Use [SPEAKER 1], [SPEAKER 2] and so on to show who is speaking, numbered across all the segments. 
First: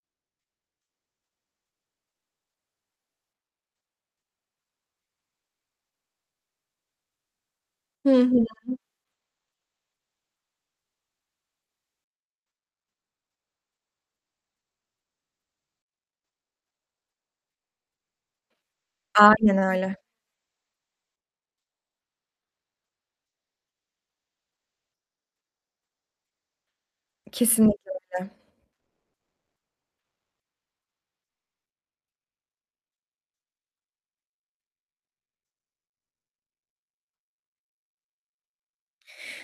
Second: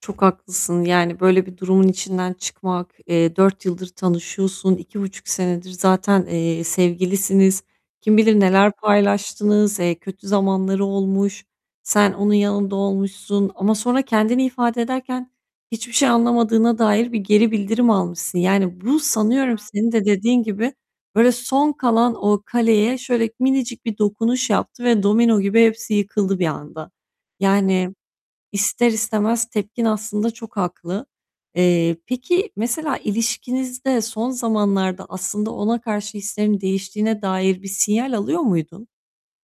[SPEAKER 1] Çok haklısın. Yani böyle bir durumun içinden çıkmak, eee, 4 yıldır tanışıyorsun. 2,5 senedir zaten, eee, sevgilisiniz.
[SPEAKER 2] Hı
[SPEAKER 1] Kim bilir
[SPEAKER 2] hı.
[SPEAKER 1] neler paylaştınız. Eee, kötü zamanları olmuş. Sen onun yanında olmuşsun ama sonra kendini ifade ederken hiçbir şey anlamadığına dair bir geri bildirim almışsın yani bu
[SPEAKER 2] Aynen
[SPEAKER 1] sanıyorum senin
[SPEAKER 2] öyle.
[SPEAKER 1] de dediğin gibi böyle son kalan o kaleye şöyle minicik bir dokunuş yaptı ve domino gibi hepsi yıkıldı bir anda.
[SPEAKER 2] Kesinlikle
[SPEAKER 1] Yani,
[SPEAKER 2] öyle.
[SPEAKER 1] ister istemez tepkin aslında çok haklı. Eee, peki, mesela ilişkinizde son zamanlarda aslında ona karşı hislerin değiştiğine dair bir sinyal alıyor muydun?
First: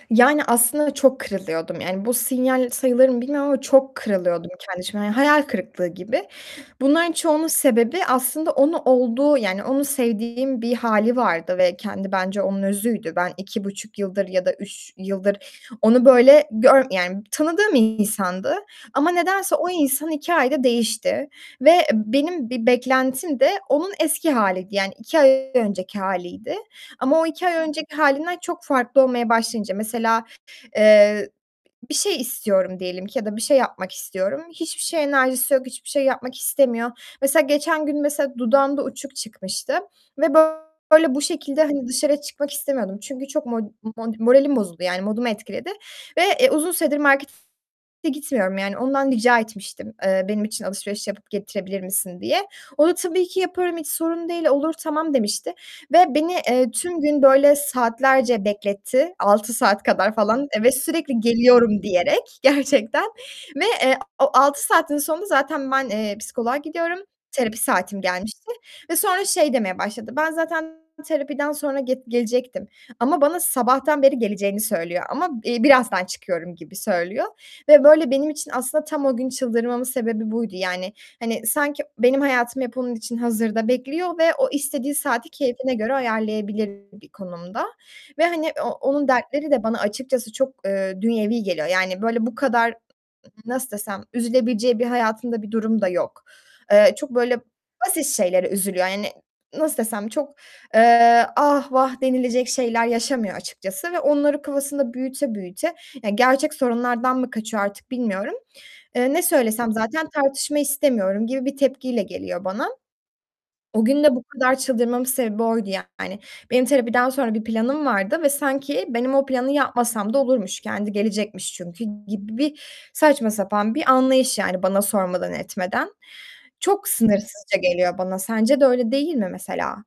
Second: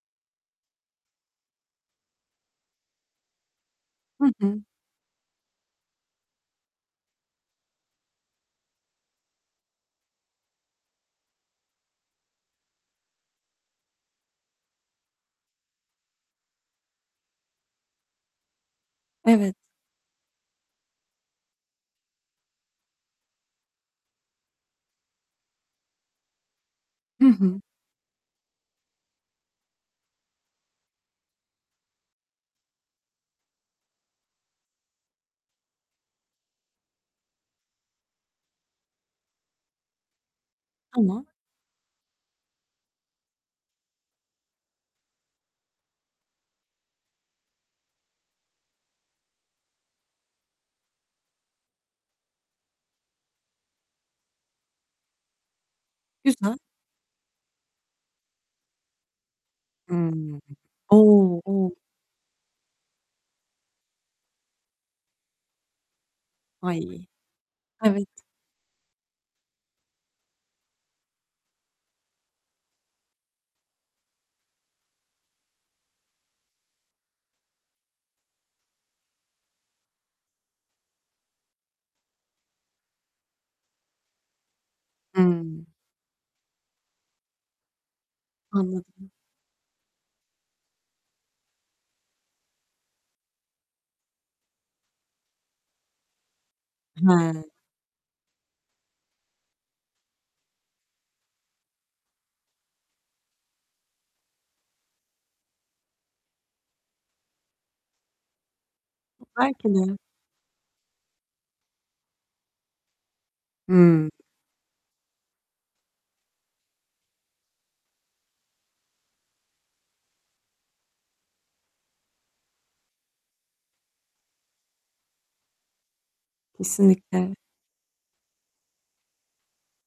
[SPEAKER 2] Yani aslında çok kırılıyordum, yani bu sinyal sayılır mı bilmiyorum ama çok
[SPEAKER 1] Hı
[SPEAKER 2] kırılıyordum
[SPEAKER 1] hı.
[SPEAKER 2] kendi içimde yani hayal kırıklığı gibi. Bunların çoğunun sebebi aslında onu olduğu yani onu sevdiğim bir hâli vardı ve kendi bence onun özüydü. Ben 2.5 yıldır ya da 3 yıldır onu böyle gör yani tanıdığım insandı ama nedense
[SPEAKER 1] Evet.
[SPEAKER 2] o insan 2 ayda değişti ve benim bir beklentim de onun eski haliydi, yani, 2 ay önceki haliydi ama o
[SPEAKER 1] Hı
[SPEAKER 2] 2 ay
[SPEAKER 1] hı.
[SPEAKER 2] önceki halinden çok farklı olmaya başlayınca mesela, eee, bir şey istiyorum diyelim ki ya da bir şey yapmak istiyorum. Hiçbir şeye enerjisi yok, hiçbir şey yapmak istemiyor. Mesela geçen gün, mesela, dudağımda uçuk çıkmıştı ve böyle bu
[SPEAKER 1] Tamam.
[SPEAKER 2] şekilde hani dışarı çıkmak istemiyordum çünkü çok mod mod moralim bozuldu yani modumu etkiledi ve, eee, uzun süredir markete gitmiyorum yani ondan rica etmiştim, eee, "Benim için alışveriş yapıp getirebilir misin?" diye. O da "Tabii ki yaparım, hiç sorun değil, olur, tamam." demişti ve beni
[SPEAKER 1] Güzel.
[SPEAKER 2] eee, tüm gün böyle saatlerce bekletti 6 saat kadar
[SPEAKER 1] Imm.
[SPEAKER 2] falan, eve sürekli
[SPEAKER 1] O! O!
[SPEAKER 2] geliyorum diyerek gerçekten ve eee, o 6 saatin sonunda zaten ben, eee, psikoloğa gidiyorum,
[SPEAKER 1] Ay,
[SPEAKER 2] terapi saatim
[SPEAKER 1] evet.
[SPEAKER 2] gelmişti ve sonra şey demeye başladı, ben zaten terapiden sonra get gelecektim ama bana sabahtan beri geleceğini söylüyor ama, iii, birazdan çıkıyorum gibi söylüyor ve böyle benim için aslında tam o gün çıldırmamın sebebi buydu. Yani, hani sanki benim hayatım hep onun için hazırda bekliyor ve o istediği saati
[SPEAKER 1] Hıı.
[SPEAKER 2] keyfine göre ayarlayabilir bir konumda ve hani o onun
[SPEAKER 1] Anladım.
[SPEAKER 2] dertleri de bana açıkçası çok, eee, dünyevi geliyor, yani böyle bu kadar, nasıl desem, üzülebileceği bir hayatında bir durum da yok. Eee, çok böyle
[SPEAKER 1] He.
[SPEAKER 2] basit şeylere üzülüyor yani, nasıl desem, çok eee, ah vah denilecek şeyler yaşamıyor açıkçası ve onları kafasında büyüte büyüte, yani gerçek sorunlardan mı kaçıyor artık bilmiyorum. Eee, ne
[SPEAKER 1] Belki
[SPEAKER 2] söylesem
[SPEAKER 1] de.
[SPEAKER 2] zaten tartışma istemiyorum gibi bir tepkiyle geliyor bana. O gün
[SPEAKER 1] Hıı.
[SPEAKER 2] de bu kadar çıldırmamın sebebi oydu yani. Benim terapiden sonra bir planım vardı ve sanki benim o planı yapmasam da olurmuş, kendi gelecekmiş çünkü gibi bir saçma sapan bir anlayış yani bana sormadan etmeden. Çok
[SPEAKER 1] Kesinlikle.
[SPEAKER 2] sınırsızca geliyor bana. Sence de öyle değil mi mesela?